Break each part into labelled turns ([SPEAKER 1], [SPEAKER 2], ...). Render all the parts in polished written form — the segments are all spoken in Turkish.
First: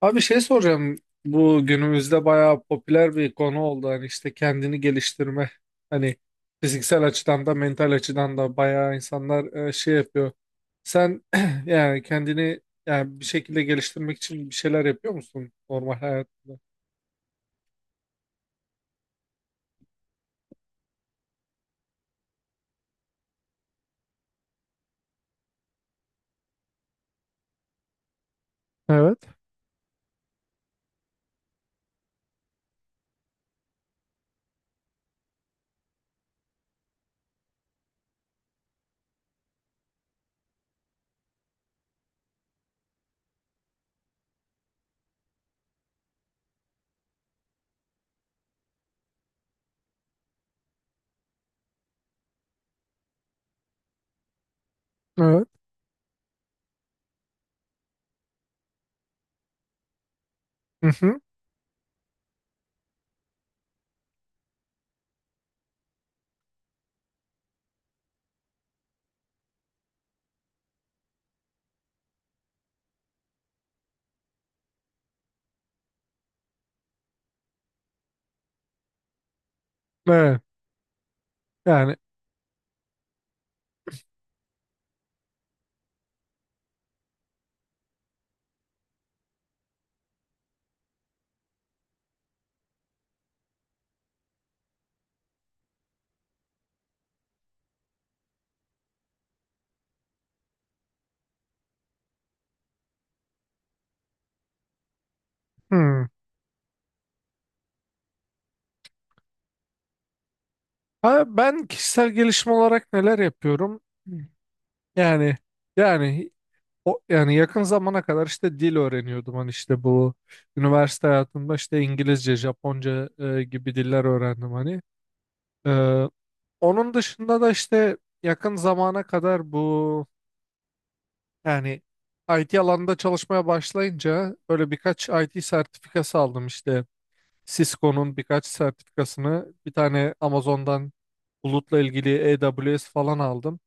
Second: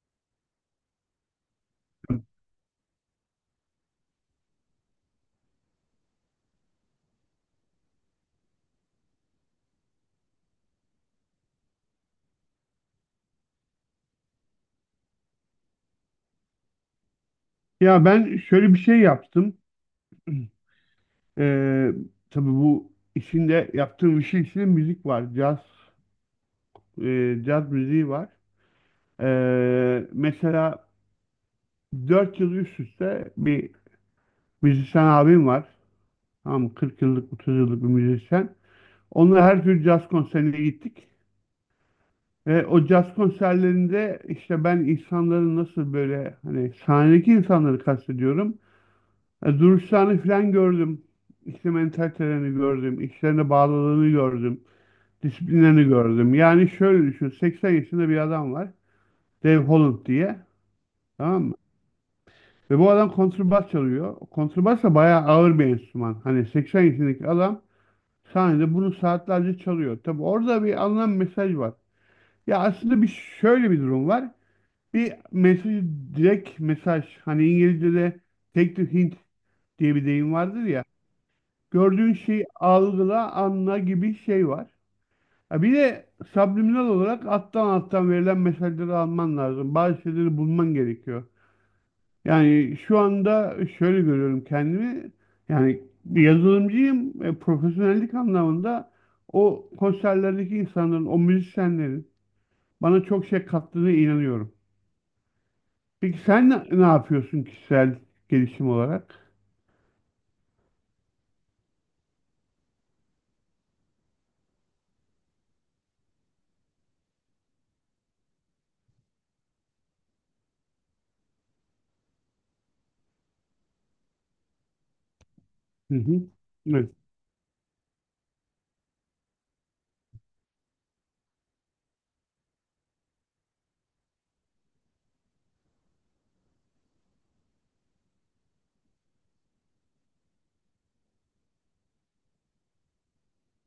[SPEAKER 1] Abi şey soracağım. Bu günümüzde bayağı popüler bir konu oldu. Hani işte kendini geliştirme. Hani fiziksel açıdan da mental açıdan da bayağı insanlar şey yapıyor. Sen yani kendini yani bir şekilde geliştirmek için bir şeyler yapıyor musun normal hayatında?
[SPEAKER 2] Ya ben şöyle bir şey yaptım. Ee, tabii bu işinde yaptığım işin içinde müzik var. Caz müziği var.
[SPEAKER 1] Evet,
[SPEAKER 2] Mesela 4 yıl üst üste bir müzisyen abim var. Tamam mı? 40 yıllık, 30 yıllık bir müzisyen. Onunla her tür caz konserine gittik. Ve o caz konserlerinde işte ben insanların nasıl, böyle, hani sahnedeki insanları kastediyorum. Duruşlarını falan gördüm. İşte mentalitelerini gördüm. İşlerine bağlılığını gördüm.
[SPEAKER 1] evet.
[SPEAKER 2] Disiplinlerini gördüm. Yani şöyle düşün. 80 yaşında bir adam var. Dave Holland diye.
[SPEAKER 1] Hı hı.
[SPEAKER 2] Tamam mı? Ve bu adam kontrbas çalıyor. Kontrbas da bayağı ağır bir enstrüman. Hani 80 yaşındaki adam sahnede bunu saatlerce çalıyor. Tabi orada bir alınan mesaj var. Ya aslında, bir, şöyle bir durum var. Bir mesaj, direkt mesaj. Hani İngilizce'de "take the hint" diye bir deyim
[SPEAKER 1] Evet.
[SPEAKER 2] vardır ya.
[SPEAKER 1] Yani
[SPEAKER 2] Gördüğün şeyi algıla, anla gibi şey var. Ha bir de subliminal olarak alttan alttan verilen mesajları alman lazım. Bazı şeyleri bulman gerekiyor. Yani şu anda şöyle görüyorum kendimi. Yani bir yazılımcıyım. Profesyonellik anlamında o konserlerdeki insanların, o müzisyenlerin bana çok şey kattığına inanıyorum.
[SPEAKER 1] hı.
[SPEAKER 2] Peki sen ne, ne yapıyorsun kişisel gelişim olarak?
[SPEAKER 1] Ha, ben kişisel gelişim olarak neler yapıyorum? Yani yani Yani yakın zamana kadar işte dil öğreniyordum. Hani işte bu üniversite hayatımda işte İngilizce, Japonca gibi diller öğrendim hani. E,
[SPEAKER 2] Hı hı. Evet.
[SPEAKER 1] Onun dışında da işte yakın zamana kadar bu yani IT alanında çalışmaya başlayınca böyle birkaç IT sertifikası aldım işte. Cisco'nun birkaç sertifikasını, bir tane Amazon'dan bulutla ilgili AWS falan aldım.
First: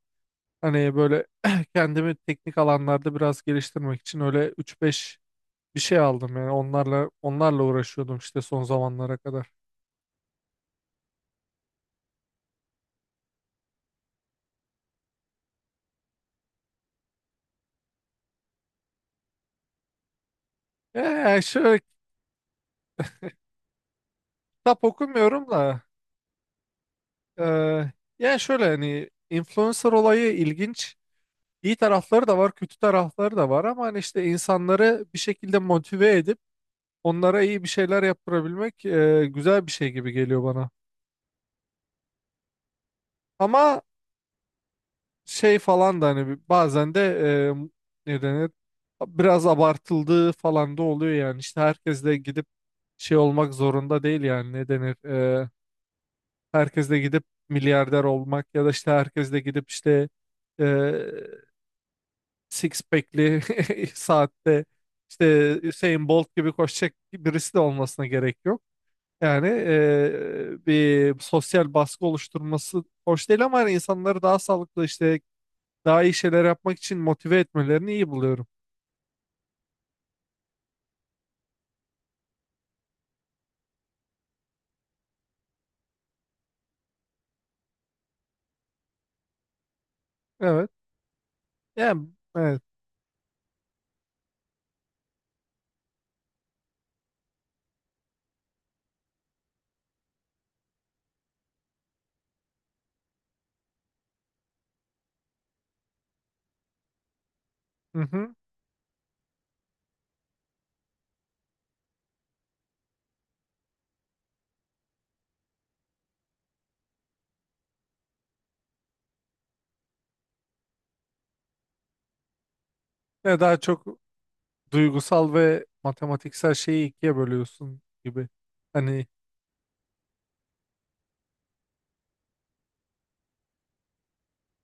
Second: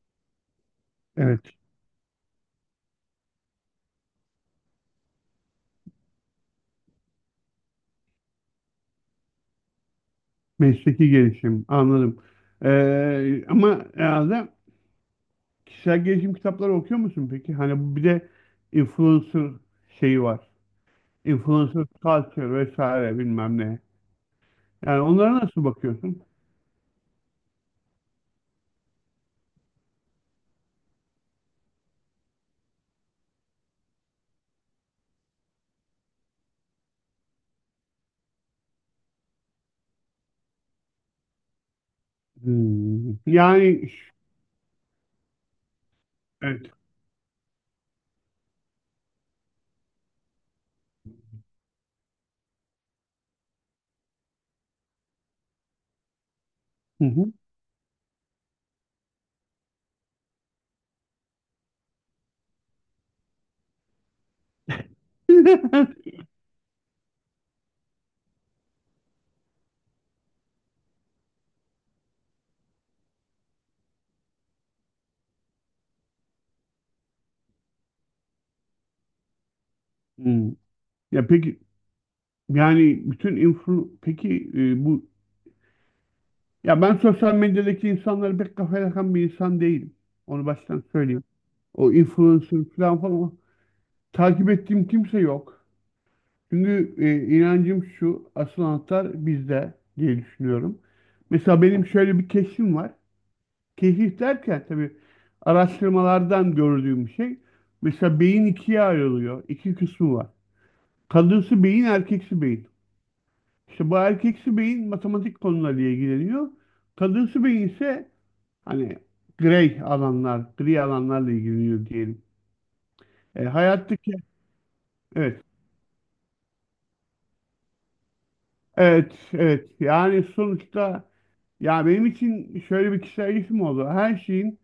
[SPEAKER 1] Hani böyle
[SPEAKER 2] Evet.
[SPEAKER 1] kendimi teknik alanlarda biraz geliştirmek için öyle üç beş bir şey aldım, yani onlarla uğraşıyordum işte son zamanlara kadar.
[SPEAKER 2] Mesleki gelişim, anladım. Ama herhalde kişisel gelişim kitapları okuyor musun peki? Hani bir de influencer şeyi var.
[SPEAKER 1] Yani şöyle,
[SPEAKER 2] Influencer culture vesaire bilmem ne.
[SPEAKER 1] kitap
[SPEAKER 2] Yani onlara
[SPEAKER 1] okumuyorum
[SPEAKER 2] nasıl
[SPEAKER 1] da
[SPEAKER 2] bakıyorsun?
[SPEAKER 1] eee yani şöyle hani influencer olayı ilginç. İyi tarafları da var, kötü tarafları da var ama hani işte insanları bir şekilde motive edip onlara iyi bir şeyler yaptırabilmek güzel bir şey gibi geliyor bana.
[SPEAKER 2] Hmm.
[SPEAKER 1] Ama şey falan da hani
[SPEAKER 2] Evet.
[SPEAKER 1] bazen de ne denir, biraz abartıldığı falan da oluyor yani. İşte herkes de gidip şey olmak zorunda değil, yani ne denir herkes de
[SPEAKER 2] Hı
[SPEAKER 1] gidip
[SPEAKER 2] hı.
[SPEAKER 1] milyarder olmak ya da işte herkes de gidip işte e, six pack'li saatte işte Usain Bolt gibi koşacak birisi de olmasına gerek yok. Yani bir sosyal baskı oluşturması hoş değil ama hani insanları daha sağlıklı işte daha iyi şeyler yapmak için motive etmelerini iyi buluyorum.
[SPEAKER 2] Hmm. Ya peki, yani bütün influ, peki, bu, ya, ben sosyal medyadaki insanları pek kafaya takan bir insan değilim. Onu
[SPEAKER 1] Evet.
[SPEAKER 2] baştan söyleyeyim. O
[SPEAKER 1] Yani
[SPEAKER 2] influencer,
[SPEAKER 1] evet.
[SPEAKER 2] falan falan. Takip ettiğim kimse yok. Çünkü inancım şu, asıl anahtar bizde diye düşünüyorum. Mesela benim şöyle bir keşfim var. Keşif derken tabii araştırmalardan gördüğüm bir şey.
[SPEAKER 1] Hı
[SPEAKER 2] Mesela
[SPEAKER 1] hı.
[SPEAKER 2] beyin ikiye ayrılıyor. İki kısmı var. Kadınsı beyin, erkeksi beyin. İşte bu erkeksi beyin matematik konularıyla ilgileniyor. Kadınsı beyin ise hani grey alanlar, gri alanlarla ilgileniyor diyelim.
[SPEAKER 1] Ya
[SPEAKER 2] E,
[SPEAKER 1] daha çok
[SPEAKER 2] hayattaki,
[SPEAKER 1] duygusal
[SPEAKER 2] evet,
[SPEAKER 1] ve matematiksel şeyi ikiye bölüyorsun gibi. Hani
[SPEAKER 2] evet, evet. Yani sonuçta Ya, benim için şöyle bir kişisel gelişim oldu. Her şeyin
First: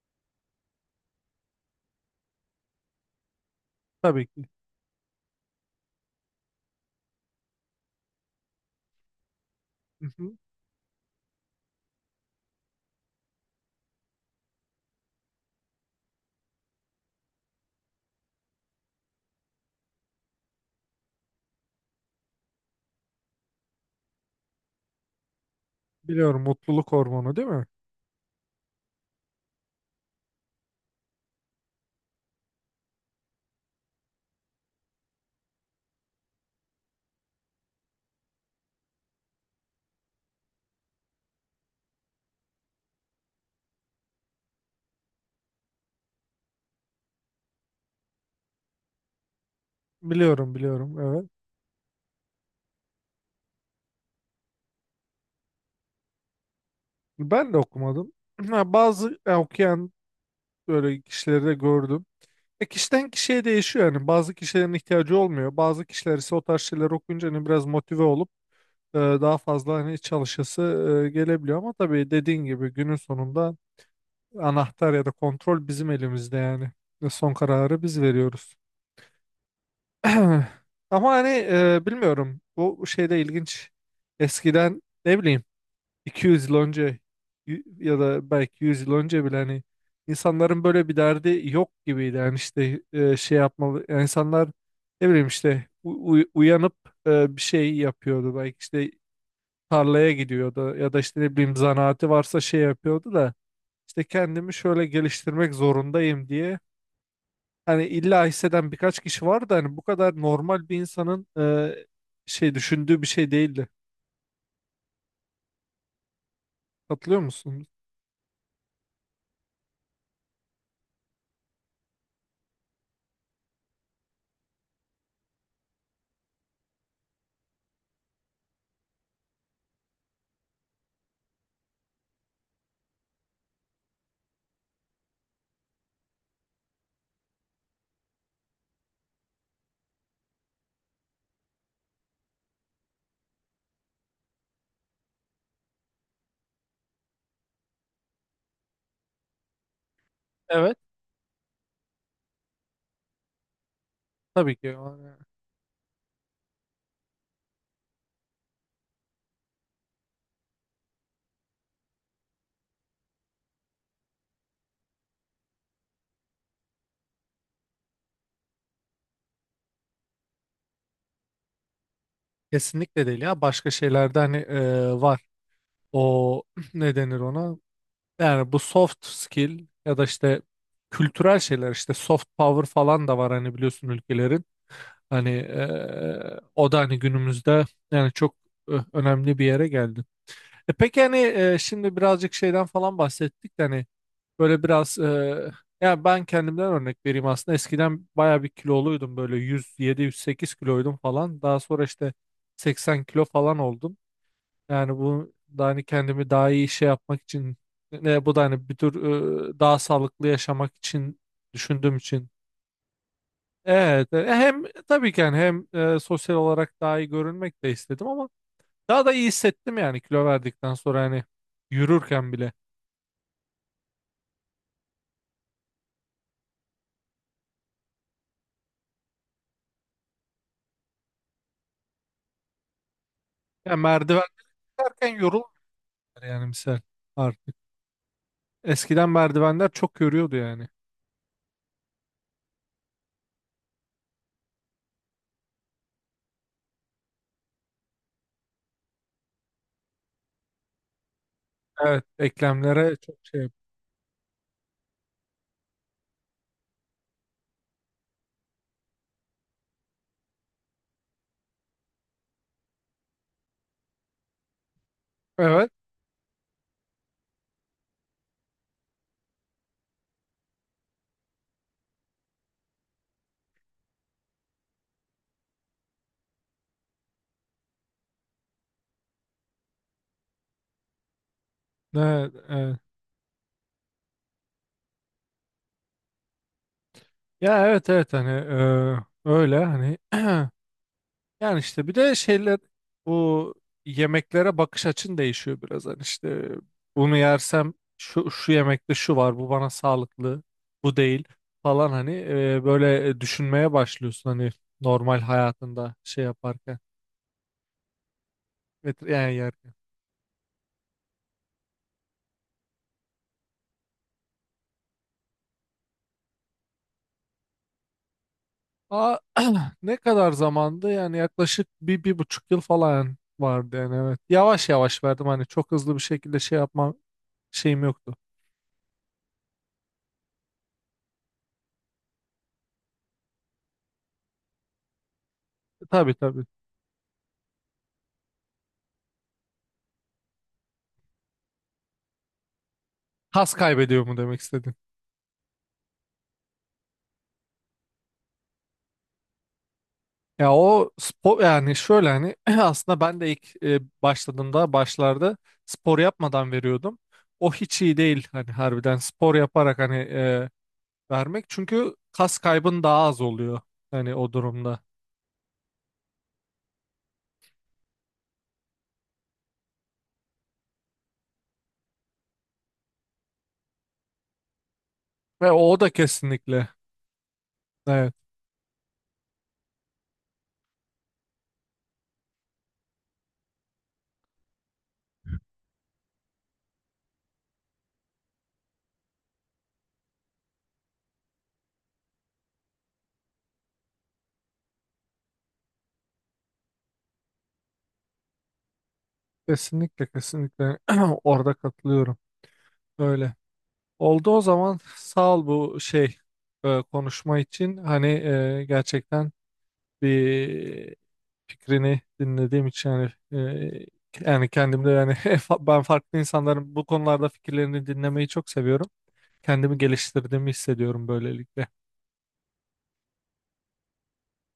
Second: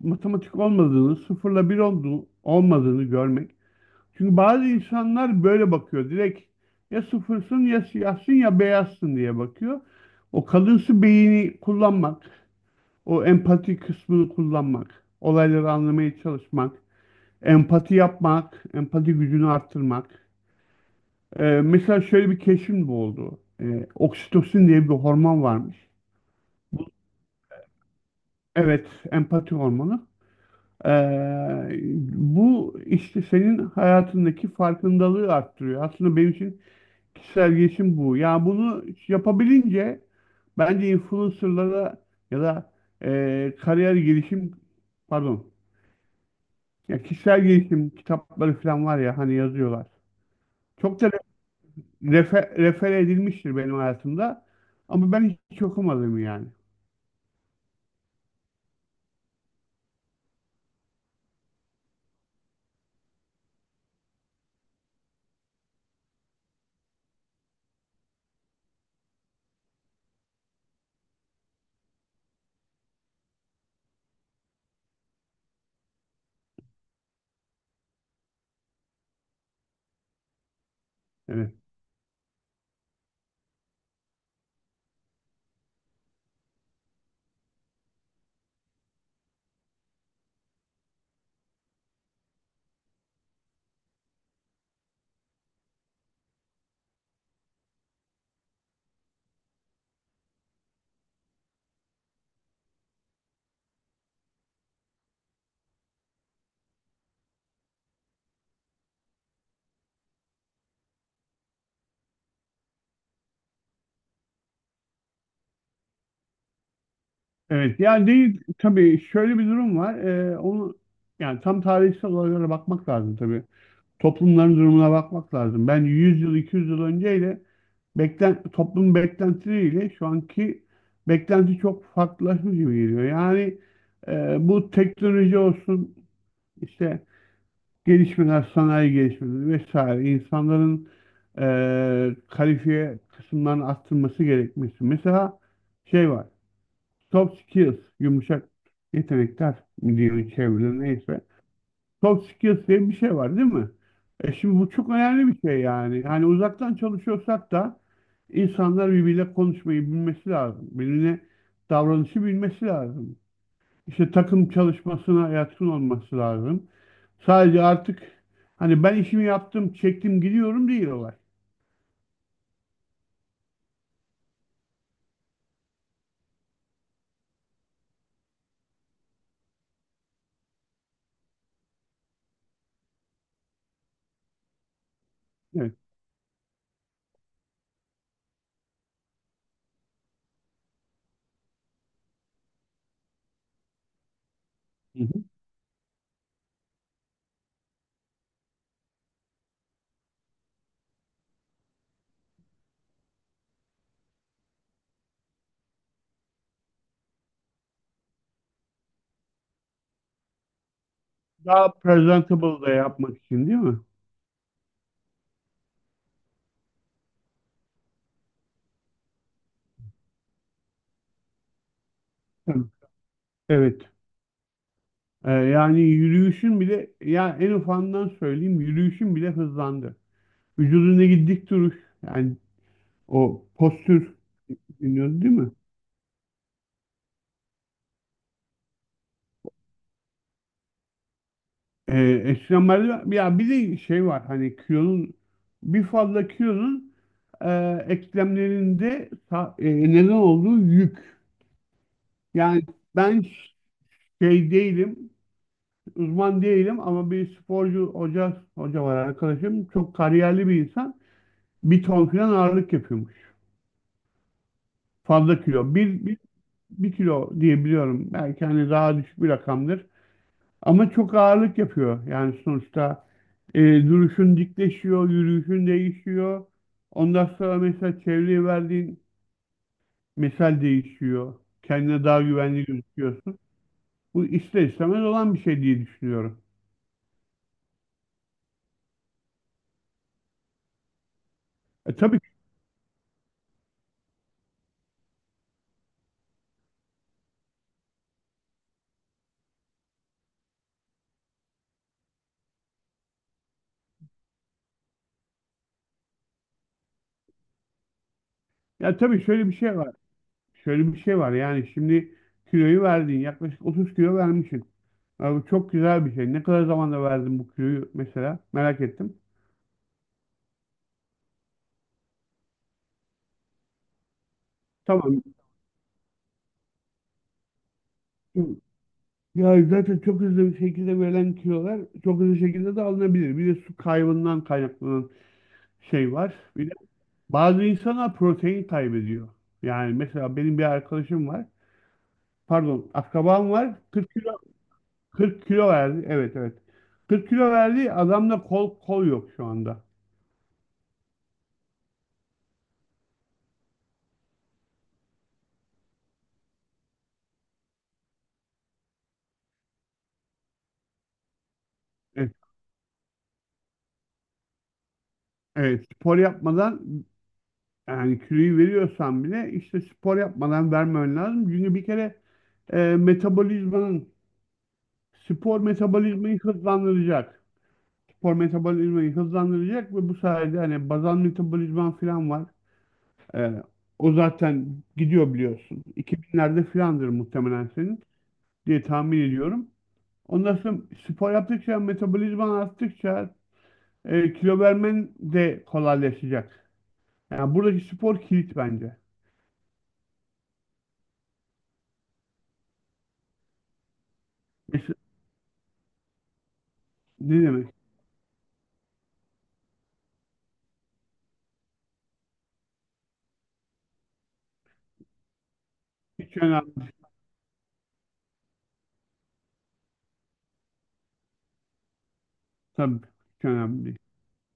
[SPEAKER 2] matematik olmadığını, sıfırla bir olduğu, olmadığını görmek.
[SPEAKER 1] tabii
[SPEAKER 2] Çünkü
[SPEAKER 1] ki.
[SPEAKER 2] bazı insanlar böyle bakıyor. Direkt, ya sıfırsın ya siyahsın ya beyazsın diye bakıyor.
[SPEAKER 1] Hı hı.
[SPEAKER 2] O kalınsı beyni kullanmak, o empati kısmını kullanmak, olayları anlamaya çalışmak, empati yapmak, empati gücünü arttırmak. Mesela şöyle bir keşfim bu oldu. Oksitosin diye bir hormon varmış.
[SPEAKER 1] Biliyorum, mutluluk hormonu değil mi?
[SPEAKER 2] Evet, empati hormonu. Ee, Bu işte senin hayatındaki farkındalığı arttırıyor. Aslında benim için kişisel gelişim bu. Yani bunu yapabilince bence influencerlara ya da, kariyer gelişim, pardon, ya kişisel gelişim kitapları falan var ya hani yazıyorlar.
[SPEAKER 1] Biliyorum, biliyorum,
[SPEAKER 2] Çok da
[SPEAKER 1] evet.
[SPEAKER 2] refer edilmiştir benim hayatımda ama ben hiç okumadım yani.
[SPEAKER 1] Ben de okumadım. Ha, bazı okuyan böyle kişileri de gördüm. Kişiden kişiye değişiyor yani. Bazı kişilerin ihtiyacı olmuyor. Bazı kişiler ise o tarz şeyler okuyunca hani biraz motive olup daha fazla hani iç çalışası gelebiliyor ama tabii dediğin gibi günün sonunda anahtar ya da kontrol bizim elimizde yani. Ve son kararı biz veriyoruz. Ama hani
[SPEAKER 2] Evet.
[SPEAKER 1] bilmiyorum, bu şeyde ilginç. Eskiden ne bileyim 200 yıl önce ya da belki 100 yıl önce bile hani insanların böyle bir derdi yok gibiydi. Yani işte şey yapmalı, yani insanlar ne bileyim işte uyanıp bir şey yapıyordu. Belki işte tarlaya gidiyordu ya da işte ne bileyim zanaati varsa şey yapıyordu da işte kendimi şöyle geliştirmek zorundayım diye hani illa hisseden birkaç kişi var da hani bu kadar normal bir insanın şey düşündüğü bir şey değildi. Katılıyor musun?
[SPEAKER 2] Evet. Yani değil tabii, şöyle bir durum var. Onu, yani tam tarihsel olaylara bakmak lazım tabii. Toplumların durumuna bakmak lazım. Ben 100 yıl 200 yıl önceyle, toplum beklentileriyle şu anki beklenti çok farklılaşmış gibi geliyor. Yani bu teknoloji olsun, işte gelişmeler, sanayi gelişmeleri vesaire, insanların kalifiye kısımlarını arttırması gerekmesi. Mesela şey var. Soft skills, yumuşak yetenekler mi diyelim
[SPEAKER 1] Evet.
[SPEAKER 2] çevrede, neyse. Soft skills diye bir şey var değil mi? E
[SPEAKER 1] Tabii
[SPEAKER 2] şimdi
[SPEAKER 1] ki
[SPEAKER 2] bu çok
[SPEAKER 1] yani.
[SPEAKER 2] önemli bir şey yani. Hani uzaktan çalışıyorsak da insanlar birbiriyle konuşmayı bilmesi lazım. Birbirine davranışı bilmesi lazım. İşte takım çalışmasına yatkın olması lazım. Sadece artık hani ben işimi yaptım, çektim, gidiyorum değil olay.
[SPEAKER 1] Kesinlikle değil ya, başka şeylerde hani var o ne denir ona, yani bu soft skill ya da işte kültürel şeyler, işte soft power falan da var hani, biliyorsun, ülkelerin. Hani
[SPEAKER 2] Evet.
[SPEAKER 1] o da hani günümüzde yani çok önemli bir yere geldi. E peki hani şimdi birazcık şeyden falan bahsettik de hani böyle biraz
[SPEAKER 2] Hı hı.
[SPEAKER 1] yani ben kendimden örnek vereyim. Aslında eskiden baya bir kiloluydum, böyle 107-108 kiloydum falan, daha sonra işte 80 kilo falan oldum. Yani bu da hani kendimi daha iyi şey yapmak için, ne, bu da hani bir tür daha sağlıklı yaşamak için
[SPEAKER 2] Daha
[SPEAKER 1] düşündüğüm için.
[SPEAKER 2] presentable da yapmak için değil mi?
[SPEAKER 1] Evet, hem tabii ki yani hem sosyal olarak daha iyi görünmek de istedim ama daha da iyi hissettim yani kilo verdikten sonra hani yürürken bile.
[SPEAKER 2] Hı. Evet. Yani yürüyüşün bile, ya en ufandan söyleyeyim, yürüyüşün bile hızlandı. Vücudundaki dik duruş, yani o
[SPEAKER 1] Yani
[SPEAKER 2] postür,
[SPEAKER 1] merdiven çıkarken
[SPEAKER 2] dinliyoruz değil
[SPEAKER 1] yorulmuyor
[SPEAKER 2] mi?
[SPEAKER 1] yani misal artık. Eskiden merdivenler çok yoruyordu yani.
[SPEAKER 2] Eskiden merdiven, ya bir de şey var, hani kilonun, bir fazla kilonun, e, eklemlerinde neden olduğu yük.
[SPEAKER 1] Evet,
[SPEAKER 2] Yani
[SPEAKER 1] eklemlere çok
[SPEAKER 2] ben
[SPEAKER 1] şey.
[SPEAKER 2] şey değilim, uzman değilim, ama bir sporcu hoca var arkadaşım, çok kariyerli bir insan. Bir ton falan ağırlık yapıyormuş. Fazla
[SPEAKER 1] Evet,
[SPEAKER 2] kilo. Bir kilo diye biliyorum. Belki hani daha düşük bir rakamdır. Ama çok ağırlık yapıyor. Yani sonuçta e, duruşun dikleşiyor, yürüyüşün değişiyor. Ondan sonra mesela çevreye verdiğin mesel değişiyor. Kendine daha
[SPEAKER 1] evet,
[SPEAKER 2] güvenli
[SPEAKER 1] evet.
[SPEAKER 2] gözüküyorsun. Bu ister istemez olan bir şey diye düşünüyorum.
[SPEAKER 1] Ya evet, evet hani öyle hani yani işte bir de
[SPEAKER 2] Tabii,
[SPEAKER 1] şeyler, bu yemeklere bakış açın değişiyor biraz. Hani işte bunu yersem şu, şu yemekte şu var, bu bana sağlıklı, bu değil falan, hani böyle düşünmeye başlıyorsun hani normal hayatında şey yaparken,
[SPEAKER 2] ya tabii,
[SPEAKER 1] yani
[SPEAKER 2] şöyle bir
[SPEAKER 1] yerken.
[SPEAKER 2] şey var. Yani şimdi kiloyu verdin. Yaklaşık 30 kilo vermişsin. Ya bu çok güzel bir şey. Ne kadar zamanda verdin bu kiloyu mesela? Merak ettim.
[SPEAKER 1] Aa, ne kadar zamandı, yani yaklaşık bir, bir buçuk yıl falan vardı yani, evet. Yavaş yavaş
[SPEAKER 2] Tamam.
[SPEAKER 1] verdim hani, çok hızlı bir şekilde şey yapma şeyim yoktu.
[SPEAKER 2] Ya zaten çok hızlı bir şekilde verilen kilolar çok hızlı şekilde de alınabilir. Bir de su kaybından kaynaklanan şey
[SPEAKER 1] Tabii,
[SPEAKER 2] var.
[SPEAKER 1] tabii.
[SPEAKER 2] Bir de bazı insanlar protein kaybediyor. Yani mesela benim bir arkadaşım var. Pardon, akrabam
[SPEAKER 1] Kas
[SPEAKER 2] var.
[SPEAKER 1] kaybediyor
[SPEAKER 2] 40
[SPEAKER 1] mu
[SPEAKER 2] kilo
[SPEAKER 1] demek istedin?
[SPEAKER 2] verdi. Evet, evet. 40 kilo verdi. Adamda kol kol yok şu anda.
[SPEAKER 1] Ya o spor, yani şöyle hani aslında ben de ilk başladığımda başlarda spor yapmadan veriyordum. O hiç iyi değil hani, harbiden spor yaparak hani vermek, çünkü
[SPEAKER 2] Evet,
[SPEAKER 1] kas kaybın daha az oluyor hani o durumda.
[SPEAKER 2] evet. Spor yapmadan Yani kiloyu veriyorsan bile işte spor yapmadan vermen lazım. Çünkü bir kere, e, metabolizmanın
[SPEAKER 1] Ve
[SPEAKER 2] spor
[SPEAKER 1] o da
[SPEAKER 2] metabolizmayı
[SPEAKER 1] kesinlikle,
[SPEAKER 2] hızlandıracak.
[SPEAKER 1] evet,
[SPEAKER 2] Spor metabolizmayı hızlandıracak ve bu sayede hani bazal metabolizman falan var. E, O zaten gidiyor biliyorsun. 2000'lerde filandır muhtemelen senin diye tahmin ediyorum. Ondan sonra spor yaptıkça, metabolizman arttıkça, kilo vermen de kolaylaşacak. Yani buradaki spor kilit bence.
[SPEAKER 1] kesinlikle kesinlikle orada katılıyorum. Öyle. Oldu o zaman,
[SPEAKER 2] Mes-
[SPEAKER 1] sağ ol bu şey konuşma
[SPEAKER 2] Ne demek?
[SPEAKER 1] için hani gerçekten bir fikrini dinlediğim için, yani yani kendimde yani ben farklı
[SPEAKER 2] Hiç
[SPEAKER 1] insanların bu
[SPEAKER 2] önemli.
[SPEAKER 1] konularda fikirlerini dinlemeyi çok seviyorum. Kendimi geliştirdiğimi hissediyorum böylelikle.
[SPEAKER 2] Tabii, çok önemli.